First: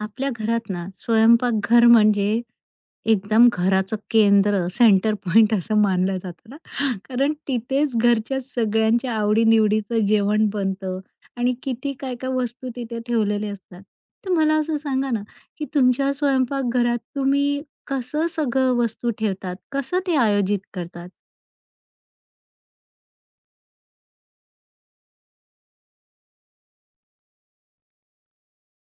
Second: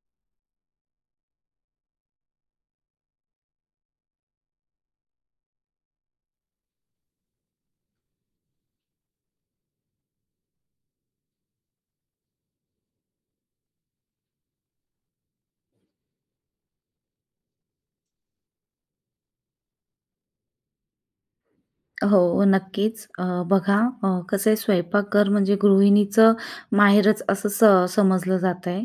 आपल्या घरात ना स्वयंपाकघर म्हणजे एकदम घराचं केंद्र, सेंटर पॉइंट असं मानलं जातं ना. कारण तिथेच घरच्या सगळ्यांच्या आवडी-निवडीचं जेवण बनतं आणि किती काय-काय वस्तू तिथे ठेवलेल्या असतात. तर मला असं सांगा ना, की तुमच्या स्वयंपाकघरात तुम्ही कसं सगळं वस्तू ठेवतात? कसं ते आयोजित करतात? हो, नक्कीच. बघा कसं आहे स्वयंपाकघर म्हणजे गृहिणीचं माहेरच असं समजलं जात आहे.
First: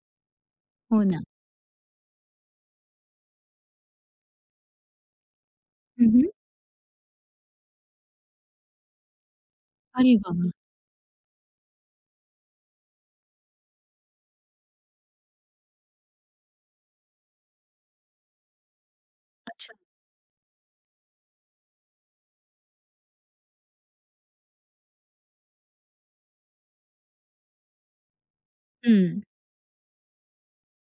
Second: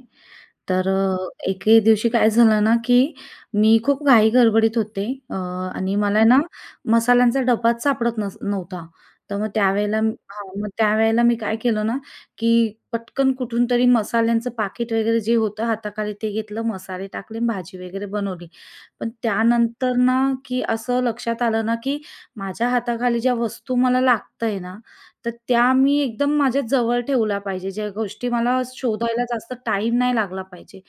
तर हो ना. एके दिवशी काय झालं ना, की मी खूप घाई-गडबडीत होते आणि मला हं. ना मसाल्यांचा डब्बाच सापडत नव्हता. तर मग त्यावेळेला अरे हां, वाह! मग त्यावेळेला मी काय केलं ना, की पटकन कुठून तरी मसाल्यांचं पाकीट वगैरे जे होतं हाताखाली ते घेतलं, मसाले टाकले भाजी वगैरे बनवली. पण अच्छा. त्यानंतर ना, की असं लक्षात आलं ना, की माझ्या हाताखाली ज्या वस्तू मला लागतंय ना, तर त्या मी एकदम माझ्या जवळ ठेवल्या पाहिजे. ज्या गोष्टी मला हं. शोधायला जास्त टाईम नाही लागला पाहिजे.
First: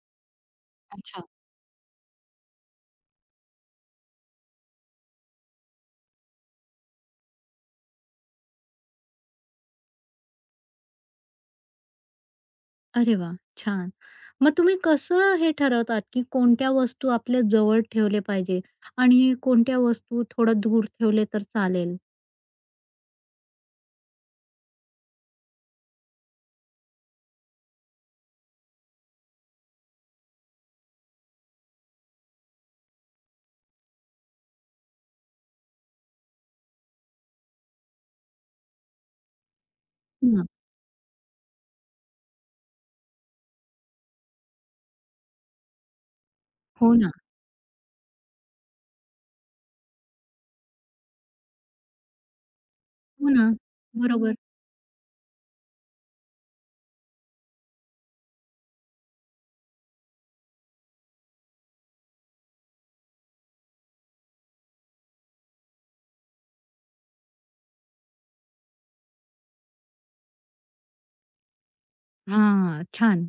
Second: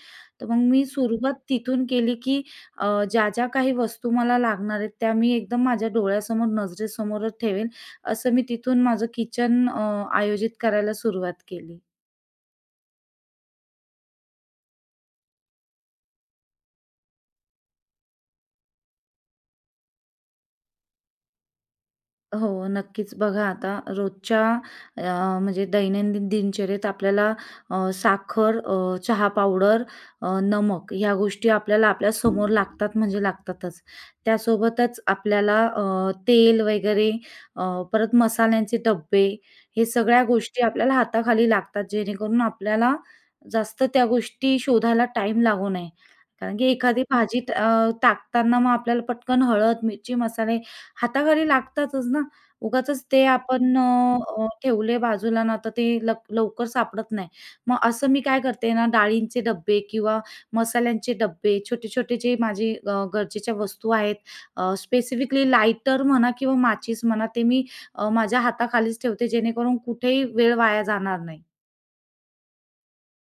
तर मग मी सुरुवात तिथून केली, की अ, ज्या-ज्या काही वस्तू मला लागणार आहेत, त्या मी एकदम माझ्या डोळ्यासमोर, नजरेसमोरच ठेवेन. असं मी तिथून माझं किचन आयोजित करायला सुरुवात केली. अरे वा, छान. मग तुम्ही कसं हे ठरवतात, की कोणत्या वस्तू आपल्या जवळ ठेवले पाहिजे आणि कोणत्या वस्तू थोडं दूर ठेवले तर चालेल? हो, नक्कीच. बघा आता रोजच्या अ, म्हणजे दैनंदिन दिनचर्येत आपल्याला साखर, चहा पावडर, नमक ह्या गोष्टी आपल्याला आपल्या समोर लागतात म्हणजे लागतातच. त्यासोबतच आपल्याला तेल वगैरे अ, परत मसाल्यांचे डब्बे हे सगळ्या हं. गोष्टी आपल्याला हाताखाली लागतात, जेणेकरून आपल्याला जास्त त्या गोष्टी शोधायला टाईम लागू नये. कारण की हो एखादी ना. भाजी टाकताना मग आपल्याला पटकन हळद, मिरची, मसाले हाताखाली लागतातच ना. उगाचच ते हो ना. आपण अ, बरोबर. अ, ठेवले बाजूला ना, तर ते लवकर सापडत नाही. मग असं मी काय करते ना, डाळींचे डब्बे किंवा मसाल्यांचे डब्बे, छोटे-छोटे जे माझे गरजेच्या वस्तू आहेत, स्पेसिफिकली लायटर म्हणा किंवा माचीस म्हणा, ते मी माझ्या हाताखालीच ठेवते, जेणेकरून कुठेही वेळ वाया जाणार नाही. हां, छान.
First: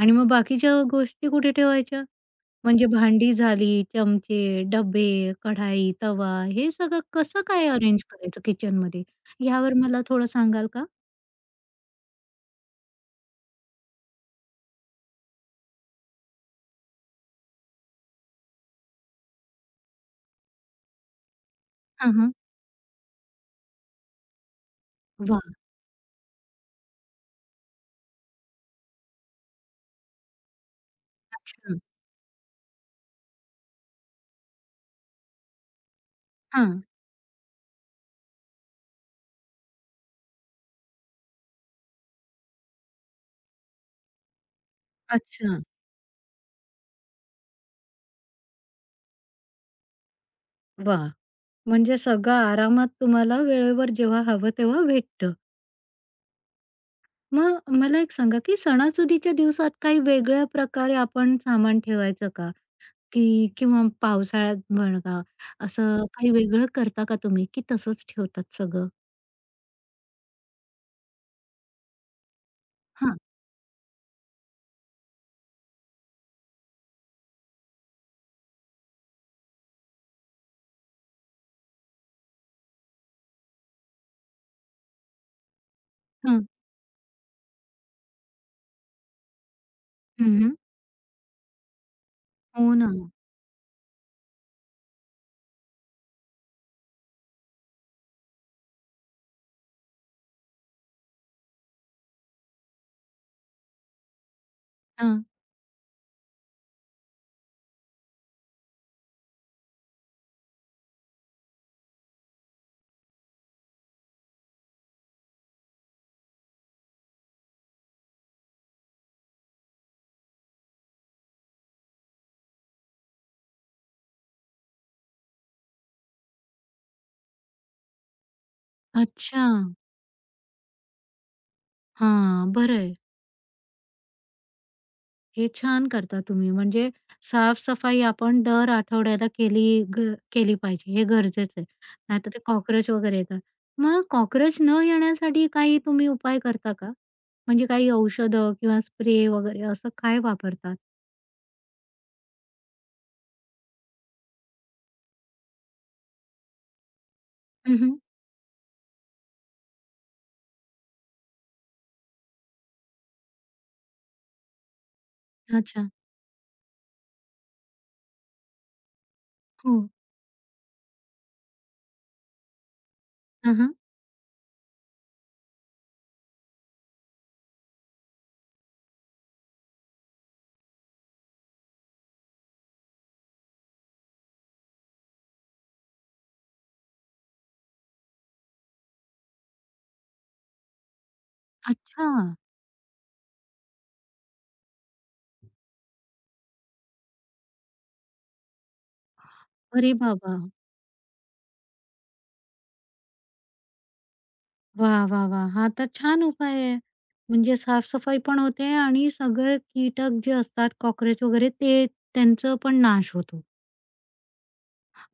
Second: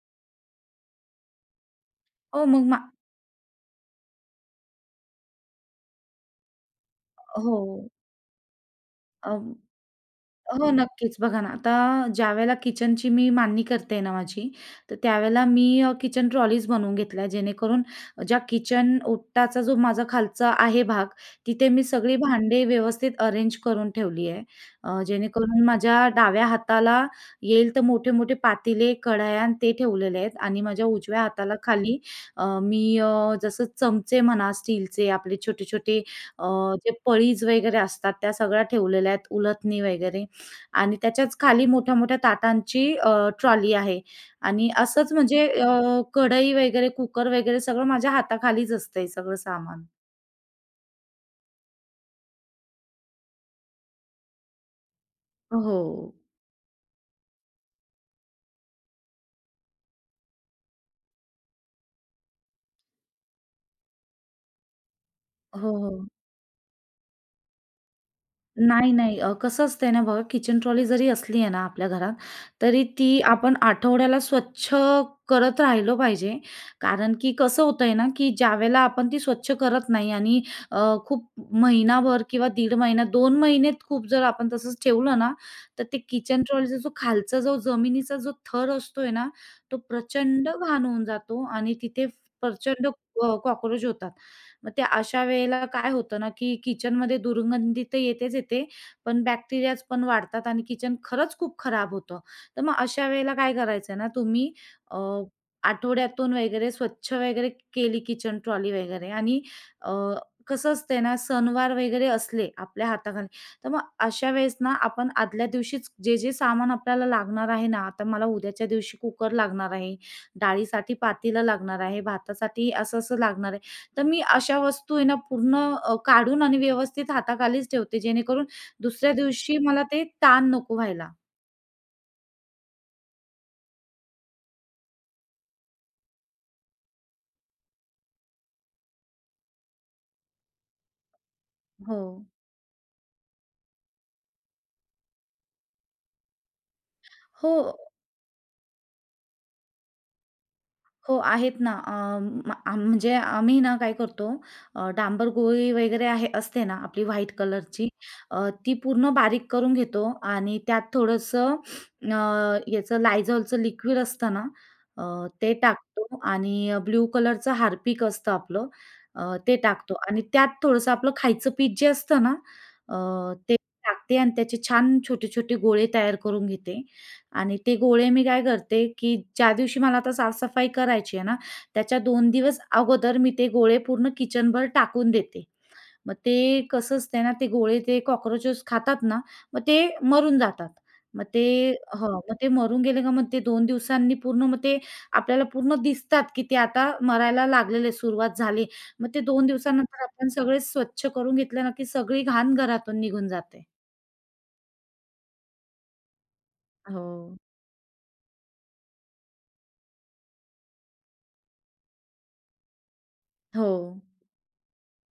आणि मग बाकीच्या गोष्टी कुठे ठेवायच्या? हो, मग मा म्हणजे भांडी झाली, चमचे, डब्बे, कढाई, तवा हे सगळं कसं काय हो. अरेंज करायचं किचनमध्ये? यावर मला थोडं सांगाल हो, का? नक्कीच. बघा ना, आता ज्यावेळेला किचनची मी मांडणी करते ना माझी, तर त्यावेळेला मी किचन ट्रॉलीज बनवून घेतल्या, जेणेकरून ज्या किचन ओटाचा जो माझा खालचा आहे भाग, तिथे मी हां, सगळी हां. भांडे व्यवस्थित अरेंज करून ठेवली आहे. वाह! जेणेकरून माझ्या डाव्या हाताला येईल तर मोठे-मोठे पातेले, कढया अन् ते ठेवलेले आहेत आणि माझ्या उजव्या हाताला अच्छा. खाली मी जसं चमचे म्हणा स्टीलचे, आपले छोटे-छोटे अ, हां. जे पळीज वगैरे असतात, त्या सगळ्या ठेवलेल्या आहेत, उलथणी वगैरे. आणि त्याच्याच खाली मोठ्या-मोठ्या ताटांची ट्रॉली आहे आणि असंच म्हणजे अच्छा. कढई वगैरे, कुकर वगैरे सगळं माझ्या हाताखालीच असतंय सगळं सामान. वाह! म्हणजे सगळं आरामात तुम्हाला वेळेवर जेव्हा हवं तेव्हा भेटतं. हो. मग मला एक सांगा, की सणासुदीच्या दिवसात काही वेगळ्या प्रकारे आपण सामान ठेवायचं का? की किंवा पावसाळ्यात बघा, हो, असं हो. काही वेगळं करता का तुम्ही, की तसंच ठेवतात सगळं? नाही, नाही. कसं असतंय ना बघा, किचन ट्रॉली जरी असली आहे ना आपल्या घरात, तरी हां, ती आपण आठवड्याला स्वच्छ करत राहिलो पाहिजे. कारण की कसं होतंय ना, की ज्यावेळेला आपण ती स्वच्छ करत नाही आणि अ, खूप महिनाभर किंवा दीड महिना, दोन महिनेत खूप जर आपण तसंच ठेवलं ना, तर ते किचन हां. ट्रॉलीचा जो खालचा जो जमिनीचा जो थर असतोय ना, तो प्रचंड हं, घाण होऊन जातो आणि तिथे हो प्रचंड ना. होतात. मग त्या अशा वेळेला काय होतं ना, की किचनमध्ये दुर्गंधी तर येतेच येते, पण बॅक्टेरियाज पण वाढतात आणि किचन खरंच खूप खराब होतं. तर मग अशा वेळेला काय करायचं ना तुम्ही अ, हां. आठवड्यातून वगैरे स्वच्छ वगैरे केली किचन ट्रॉली वगैरे आणि अ, कसं असतंय ना सणवार वगैरे असले आपल्या हाताखाली, तर मग अशा वेळेस ना आपण आदल्या दिवशीच जे-जे सामान आपल्याला लागणार आहे ना, आता मला उद्याच्या दिवशी कुकर लागणार आहे, डाळीसाठी पातेलं लागणार आहे, भातासाठी असं-असं लागणार आहे. तर मी अशा वस्तू आहे ना पूर्ण काढून आणि व्यवस्थित हाताखालीच ठेवते जेणेकरून दुसऱ्या अच्छा. दिवशी मला ते ताण नको व्हायला. हां, बरं, हे छान करता तुम्ही. म्हणजे साफ-सफाई आपण दर आठवड्याला ग केली पाहिजे. हे गरजेचं आहे. हो. नाहीतर ते कॉकरोच वगैरे येतात. मग कॉकरोच न येण्यासाठी काही तुम्ही उपाय करता का? हो. म्हणजे काही औषधं किंवा स्प्रे वगैरे असं काय वापरतात? हो, आहेत ना. अ, म आ म्हणजे आम्ही ना काय करतो डांबर गोळी वगैरे आहे असते ना आपली व्हाईट कलरची हं. ती पूर्ण बारीक करून घेतो आणि त्यात थोडंसं अ, याचं Lysolचं लिक्विड असतं ना अ, ते अच्छा. टाकतो आणि ब्ल्यू कलरचं हार्पिक असतं आपलं ते हो. टाकतो आणि त्यात थोडंसं आपलं खायचं पीठ जे असतं ना ते हां, टाकते आणि त्याचे छान छोटे-छोटे गोळे तयार करून घेते आणि ते गोळे मी काय करते, की ज्या दिवशी मला आता साफ-सफाई करायची आहे ना, त्याच्या दोन दिवस अगोदर मी ते गोळे पूर्ण किचनभर टाकून देते. मग ते कसं असतंय ना, ते गोळे ते कॉकरोचेस खातात ना, मग ते मरून जातात. मग ते अच्छा. हो, मग ते मरून गेले का मग ते 2 दिवसांनी पूर्ण मग ते आपल्याला पूर्ण दिसतात, की ते आता मरायला लागलेले, सुरुवात झाली. मग ते 2 अरे दिवसानंतर आपण बाबा! सगळे स्वच्छ करून घेतलं ना, की सगळी घाण घरातून निघून जाते. वाह, वाह, वाह! हा तर छान उपाय आहे. हो. म्हणजे साफ पण होते आणि सगळे कीटक जे असतात, कॉकरोच वगैरे ते त्यांचं पण नाश होतो. हो.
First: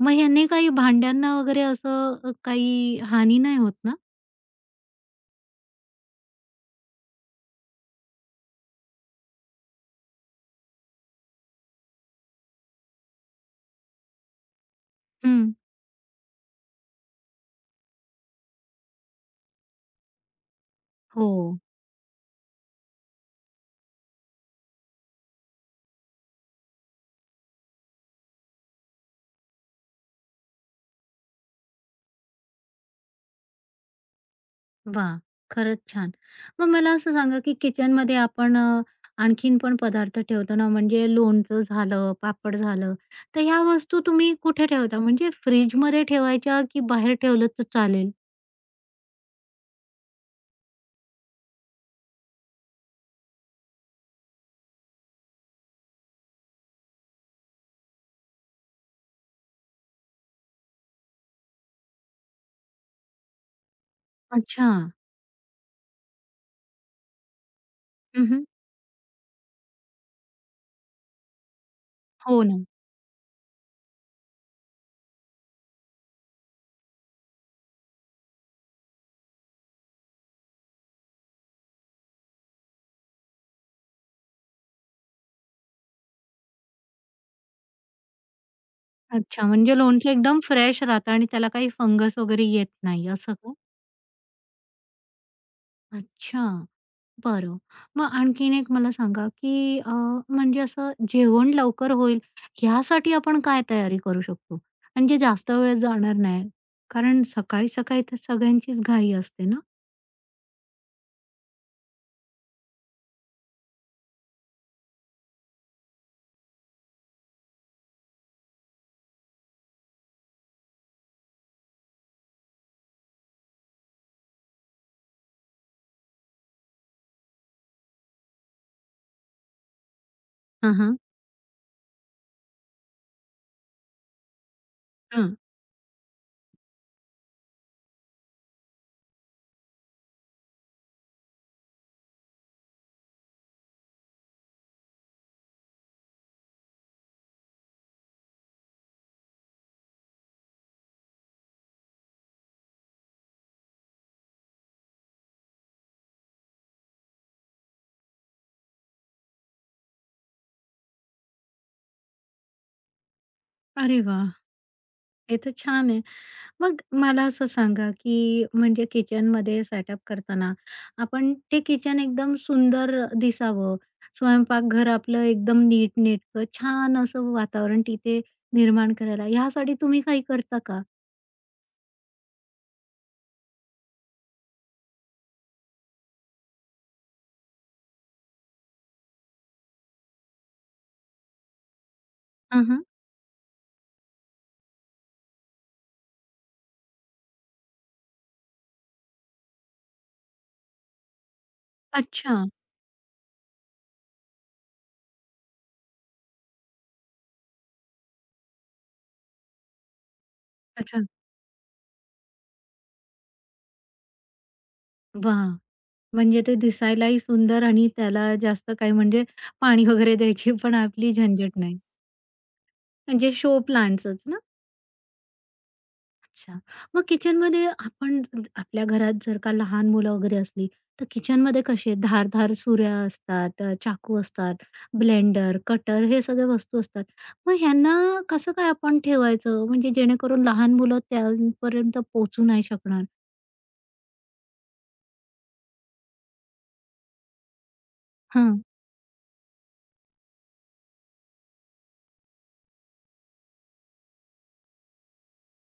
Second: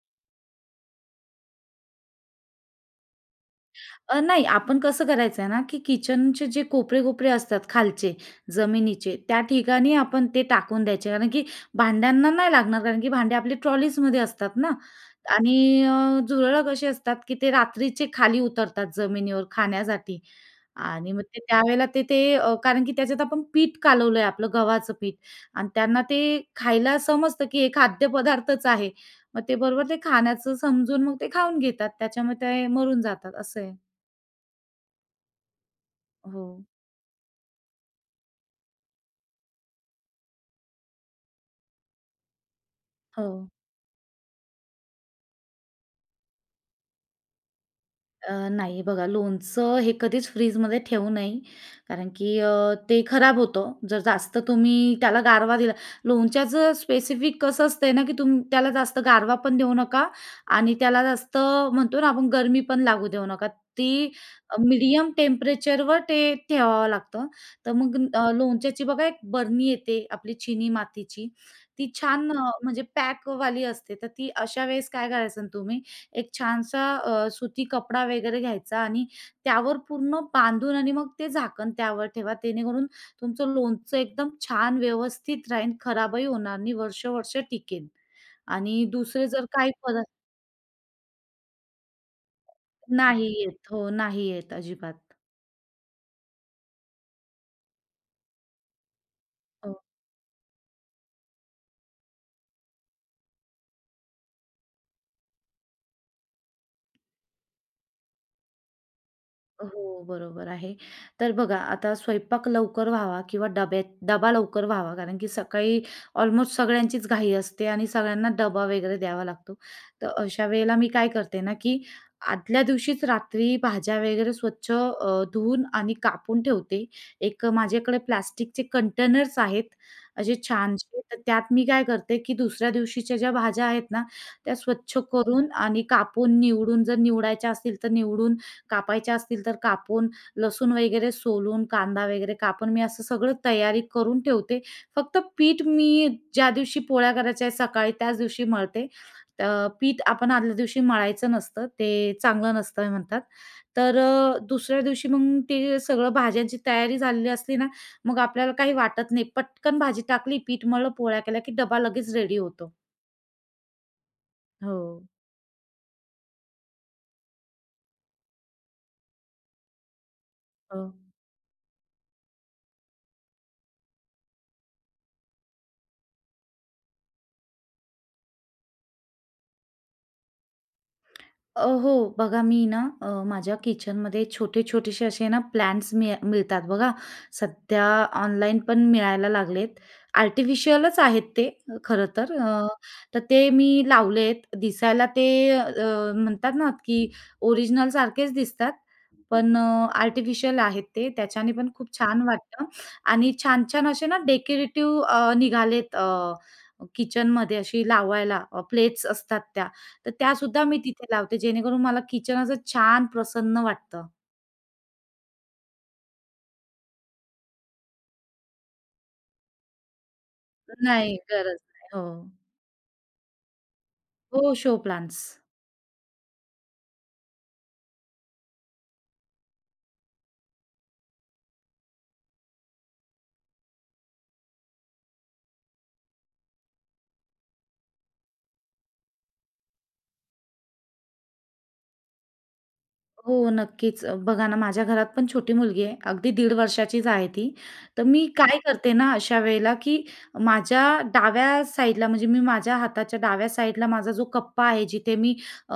मग ह्याने काही भांड्यांना वगैरे असं काही हानी नाही होत ना? नाही, आपण कसं करायचं आहे ना, की किचनचे जे कोपरे-कोपरे असतात खालचे, जमिनीचे, त्या ठिकाणी आपण ते टाकून द्यायचे. कारण की भांड्यांना नाही लागणार, कारण की भांडे आपले ट्रॉलीजमध्ये असतात ना हं. आणि झुरळं कशी असतात, की ते रात्रीचे खाली उतरतात जमिनीवर खाण्यासाठी आणि मग हो. ते त्यावेळेला ते ते अ, कारण की त्याच्यात आपण पीठ कालवलंय आपलं गव्हाचं पीठ आणि त्यांना ते खायला समजतं, की हे खाद्यपदार्थच आहे. मग ते बरोबर ते खाण्याचं समजून मग ते खाऊन घेतात. त्याच्यामुळे ते मरून जातात, असं आहे. वाह! खरंच छान. हो, मग मला असं सांगा, की किचनमध्ये आपण आणखीन पण पदार्थ ठेवतो ना, म्हणजे लोणचं झालं, पापड झालं, हो. तर ह्या वस्तू तुम्ही कुठे ठेवता? म्हणजे फ्रिजमध्ये ठेवायच्या की बाहेर ठेवलं तर चालेल? नाही बघा लोणचं हे कधीच फ्रीजमध्ये ठेवू नये. कारण की ते खराब होतं. जर जास्त तुम्ही त्याला गारवा दिला लोणच्याचं स्पेसिफिक कसं असतंय ना, की तुम्ही त्याला जास्त गारवा पण देऊ नका आणि त्याला जास्त म्हणतो ना आपण गरमी पण लागू देऊ नका. ती अ, अच्छा. टेम्परेचरवर ते ठेवावं लागतं. तर मग हं, हं. लोणच्याची बघा एक बरणी येते आपली चिनी मातीची. ती छान हो ना. म्हणजे पॅकवाली असते. तर ती अशा वेळेस काय करायचं ना तुम्ही एक छानसा सुती कपडा वगैरे घ्यायचा आणि त्यावर पूर्ण बांधून आणि मग ते झाकण त्यावर ठेवा. जेणेकरून तुमचं लोणचं एकदम छान व्यवस्थित राहील, खराबही होणार नाही, वर्ष-वर्ष टिकेल. आणि दुसरे अच्छा, जर काही म्हणजे पदार्थ लोणचं एकदम फ्रेश राहतं आणि त्याला काही फंगस वगैरे येत नाही, नाही असं का? येत. हो, नाही येत अजिबात. अच्छा. बरं. मग आणखीन एक मला सांगा, हो. की म्हणजे असं जेवण लवकर होईल ह्यासाठी आपण काय तयारी करू शकतो? आणि जे जास्त वेळ जाणार नाही. कारण सकाळी-सकाळी तर सगळ्यांचीच घाई असते ना? हो, बरोबर आहे. तर बघा आता स्वयंपाक लवकर व्हावा किंवा डब्यात डबा लवकर व्हावा कारण की सकाळी ऑलमोस्ट सगळ्यांचीच घाई असते आणि सगळ्यांना डबा वगैरे द्यावा लागतो. तर अशा वेळेला मी काय करते ना, की आदल्या दिवशीच रात्री भाज्या वगैरे स्वच्छ धुवून आणि कापून ठेवते. एक माझ्याकडे प्लास्टिकचे कंटेनर्स आहेत, असे हां, हां. छानसे. तर त्यात मी काय करते, की दुसऱ्या दिवशीच्या ज्या भाज्या आहेत ना, त्या स्वच्छ हां. करून आणि कापून, निवडून जर निवडायच्या असतील तर निवडून कापायच्या असतील तर कापून, लसूण वगैरे सोलून, कांदा वगैरे कापून मी असं सगळं तयारी करून ठेवते. फक्त पीठ मी ज्या दिवशी पोळ्या करायच्या आहेत सकाळी त्याच दिवशी मळते. अ, पीठ आपण आदल्या दिवशी मळायचं नसतं, ते चांगलं नसतं म्हणतात. तर दुसऱ्या दिवशी मग ते सगळं भाज्यांची तयारी झालेली असली ना, मग आपल्याला काही वाटत नाही. पटकन भाजी टाकली, पीठ मळलं, पोळ्या केल्या की डबा लगेच रेडी होतो. अरे वाह! हो. हे तर छान आहे. मग मला असं सांगा, की म्हणजे किचनमध्ये सेटअप करताना हो. आपण ते किचन एकदम सुंदर दिसावं, स्वयंपाकघर आपलं एकदम नीटनेटकं छान असं वातावरण तिथे निर्माण करायला, ह्यासाठी तुम्ही काही करता का? हो. बघा मी ना माझ्या किचनमध्ये छोटे-छोटेसे असे ना प्लांट्स मिळतात बघा. सध्या ऑनलाईन पण मिळायला लागलेत. आर्टिफिशियलच आहेत ते खरं तर. हं, हं. तर ते मी लावलेत. दिसायला ते अ, म्हणतात ना की ओरिजिनल सारखेच दिसतात. पण आर्टिफिशियल आहेत ते. त्याच्याने पण खूप छान अच्छा, वाटतं आणि छान-छान असे ना डेकोरेटिव्ह निघालेत किचनमध्ये अशी लावायला प्लेट्स असतात त्या. तर त्या त्यासुद्धा मी अच्छा. तिथे लावते जेणेकरून मला किचन असं छान प्रसन्न वाटतं. वाह! म्हणजे ते दिसायलाही सुंदर आणि त्याला जास्त काही म्हणजे पाणी वगैरे द्यायची पण आपली नाही, झंझट गरज नाही. नाही. हो. म्हणजे शो प्लांट्सच ना? हो, शो प्लांट्स. अच्छा. मग किचनमध्ये आपण आपल्या घरात जर का लहान मुलं वगैरे असली, तर किचनमध्ये कसे धारदार सुऱ्या असतात, चाकू असतात, ब्लेंडर, कटर हे सगळ्या वस्तू असतात. मग ह्यांना कसं काय आपण ठेवायचं? म्हणजे जेणेकरून लहान मुलं त्यांपर्यंत पोहोचू नाही शकणार? हो, नक्कीच. बघा ना, माझ्या घरात पण छोटी मुलगी आहे. अगदी दीड वर्षाचीच आहे ती. तर मी काय हां, करते ना अशा वेळेला, की माझ्या डाव्या साईडला म्हणजे मी माझ्या हाताच्या डाव्या साईडला माझा जो कप्पा आहे, जिथे मी अ,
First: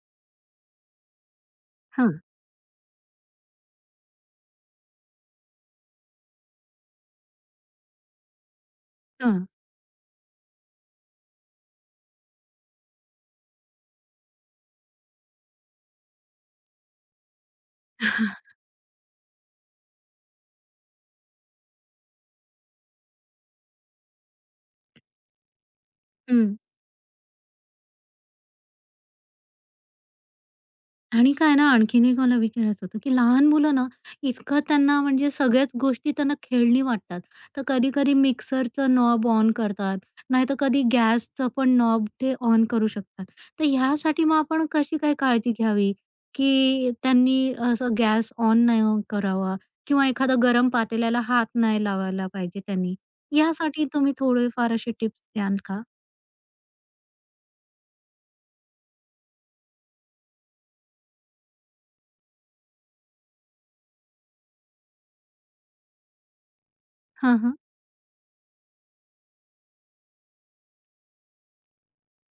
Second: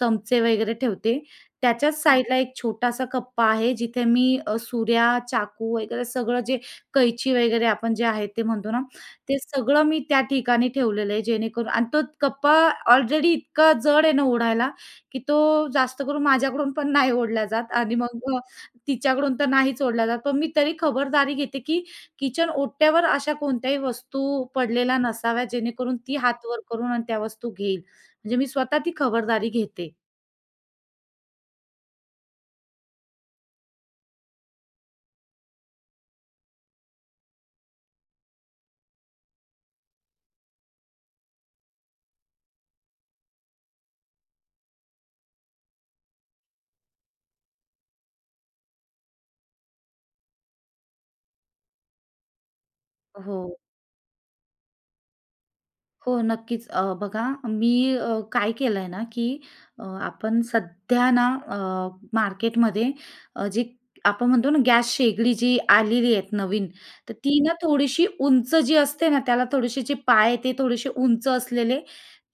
चमचे वगैरे ठेवते, त्याच्याच हां. साईडला एक छोटासा कप्पा आहे, जिथे मी सुऱ्या, चाकू वगैरे सगळं जे कैची वगैरे आपण जे आहे ते म्हणतो ना, ते हां, सगळं मी त्या ठिकाणी ठेवलेलं आहे. जेणेकरून आणि तो कप्पा ऑलरेडी इतका जड आहे ना ओढायला, की तो जास्त करून माझ्याकडून पण नाही ओढला जात आणि मग तिच्याकडून तर नाहीच ओढला जात. पण मी तरी खबरदारी घेते, की किचन ओट्यावर अशा कोणत्याही वस्तू पडलेल्या नसाव्या, जेणेकरून ती हात हं. वर करून आणि त्या वस्तू घेईल. म्हणजे मी स्वतः ती खबरदारी घेते. आणि काय ना, आणखीन एक मला विचारायचं होतं, की लहान मुलं ना, इतकं त्यांना म्हणजे सगळ्याच गोष्टी त्यांना खेळणी वाटतात. तर कधी-कधी मिक्सरचं नॉब ऑन करतात, नाहीतर कधी गॅसचं पण नॉब ते ऑन करू शकतात. तर ह्यासाठी मग आपण कशी काय काळजी घ्यावी, की त्यांनी असं गॅस ऑन नाही ऑन करावा किंवा एखादा गरम पातेल्याला हात नाही लावायला पाहिजे त्यांनी. हो. यासाठी तुम्ही थोडेफार असे टिप्स द्याल का? हो, नक्कीच. बघा मी काय केलंय ना, की आपण सध्या ना मार्केटमध्ये जी आपण म्हणतो ना गॅस शेगडी जी आलेली आहेत नवीन, तर ती हां, ना हां. थोडीशी उंच जी असते ना, त्याला थोडेसे जे पाय आहे ते थोडेसे उंच असलेले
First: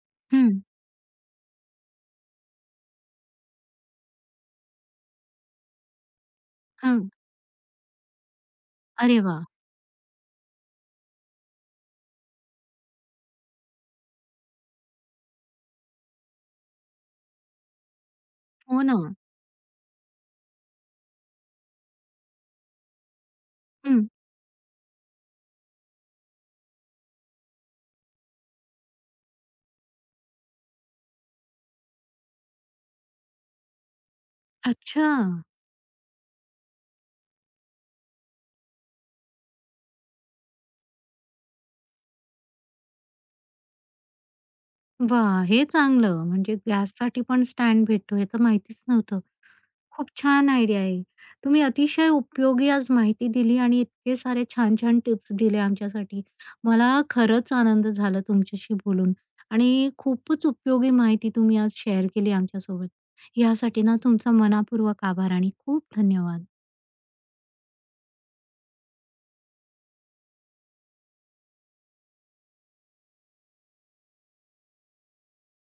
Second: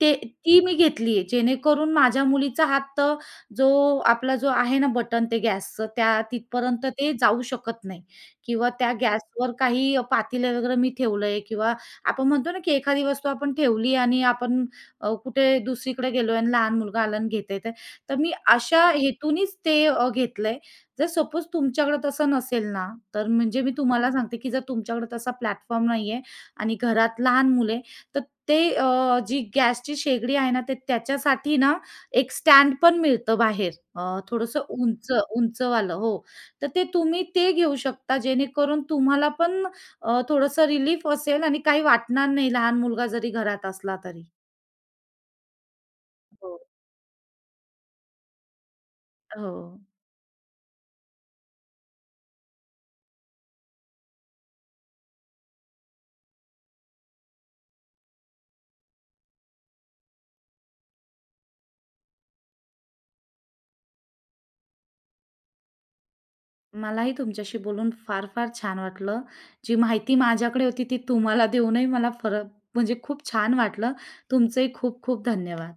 ते हं, ती मी घेतलीये. जेणेकरून माझ्या मुलीचा हात जो आपला जो आहे ना बटन ते गॅसचं त्या तिथपर्यंत हं. ते जाऊ शकत नाही किंवा त्या अरे वाह! गॅसवर काही पातेले वगैरे मी ठेवलंय किंवा आपण म्हणतो ना की एखादी वस्तू आपण ठेवली आणि आपण कुठे दुसरीकडे गेलोय आणि लहान मुलगा आला आणि घेतंय ते. तर मी हो अशा ना. हेतूनीच ते घेतलंय. जर सपोज तुमच्याकडे तसं नसेल ना, तर म्हणजे मी हं. तुम्हाला सांगते की जर तुमच्याकडे तसा प्लॅटफॉर्म नाहीये आणि घरात लहान मुलं तर ते जी गॅसची शेगडी आहे ना, ते त्याच्यासाठी ना एक स्टँड पण मिळतं बाहेर अ, थोडंसं अच्छा. उंच, उंचवालं हो. तर ते तुम्ही ते घेऊ शकता जेणेकरून तुम्हाला पण थोडंसं रिलीफ असेल आणि काही वाटणार नाही लहान मुलगा जरी घरात असला तरी. वाह! हे चांगलं. म्हणजे हो. गॅससाठी पण स्टँड भेटतो हे तर माहितीच नव्हतं. हो. खूप छान आयडिया आहे. तुम्ही अतिशय उपयोगी आज माहिती दिली आणि इतके सारे छान-छान टिप्स दिल्या आमच्यासाठी. मला खरंच आनंद झाला तुमच्याशी बोलून आणि खूपच उपयोगी माहिती तुम्ही आज शेअर केली आमच्यासोबत. यासाठी ना तुमचा मनापूर्वक आभार आणि खूप धन्यवाद. मलाही तुमच्याशी बोलून फार, फार छान वाटलं. जी माहिती माझ्याकडे होती ती तुम्हाला देऊनही मला फरक म्हणजे खूप छान वाटलं. तुमचेही खूप खूप धन्यवाद.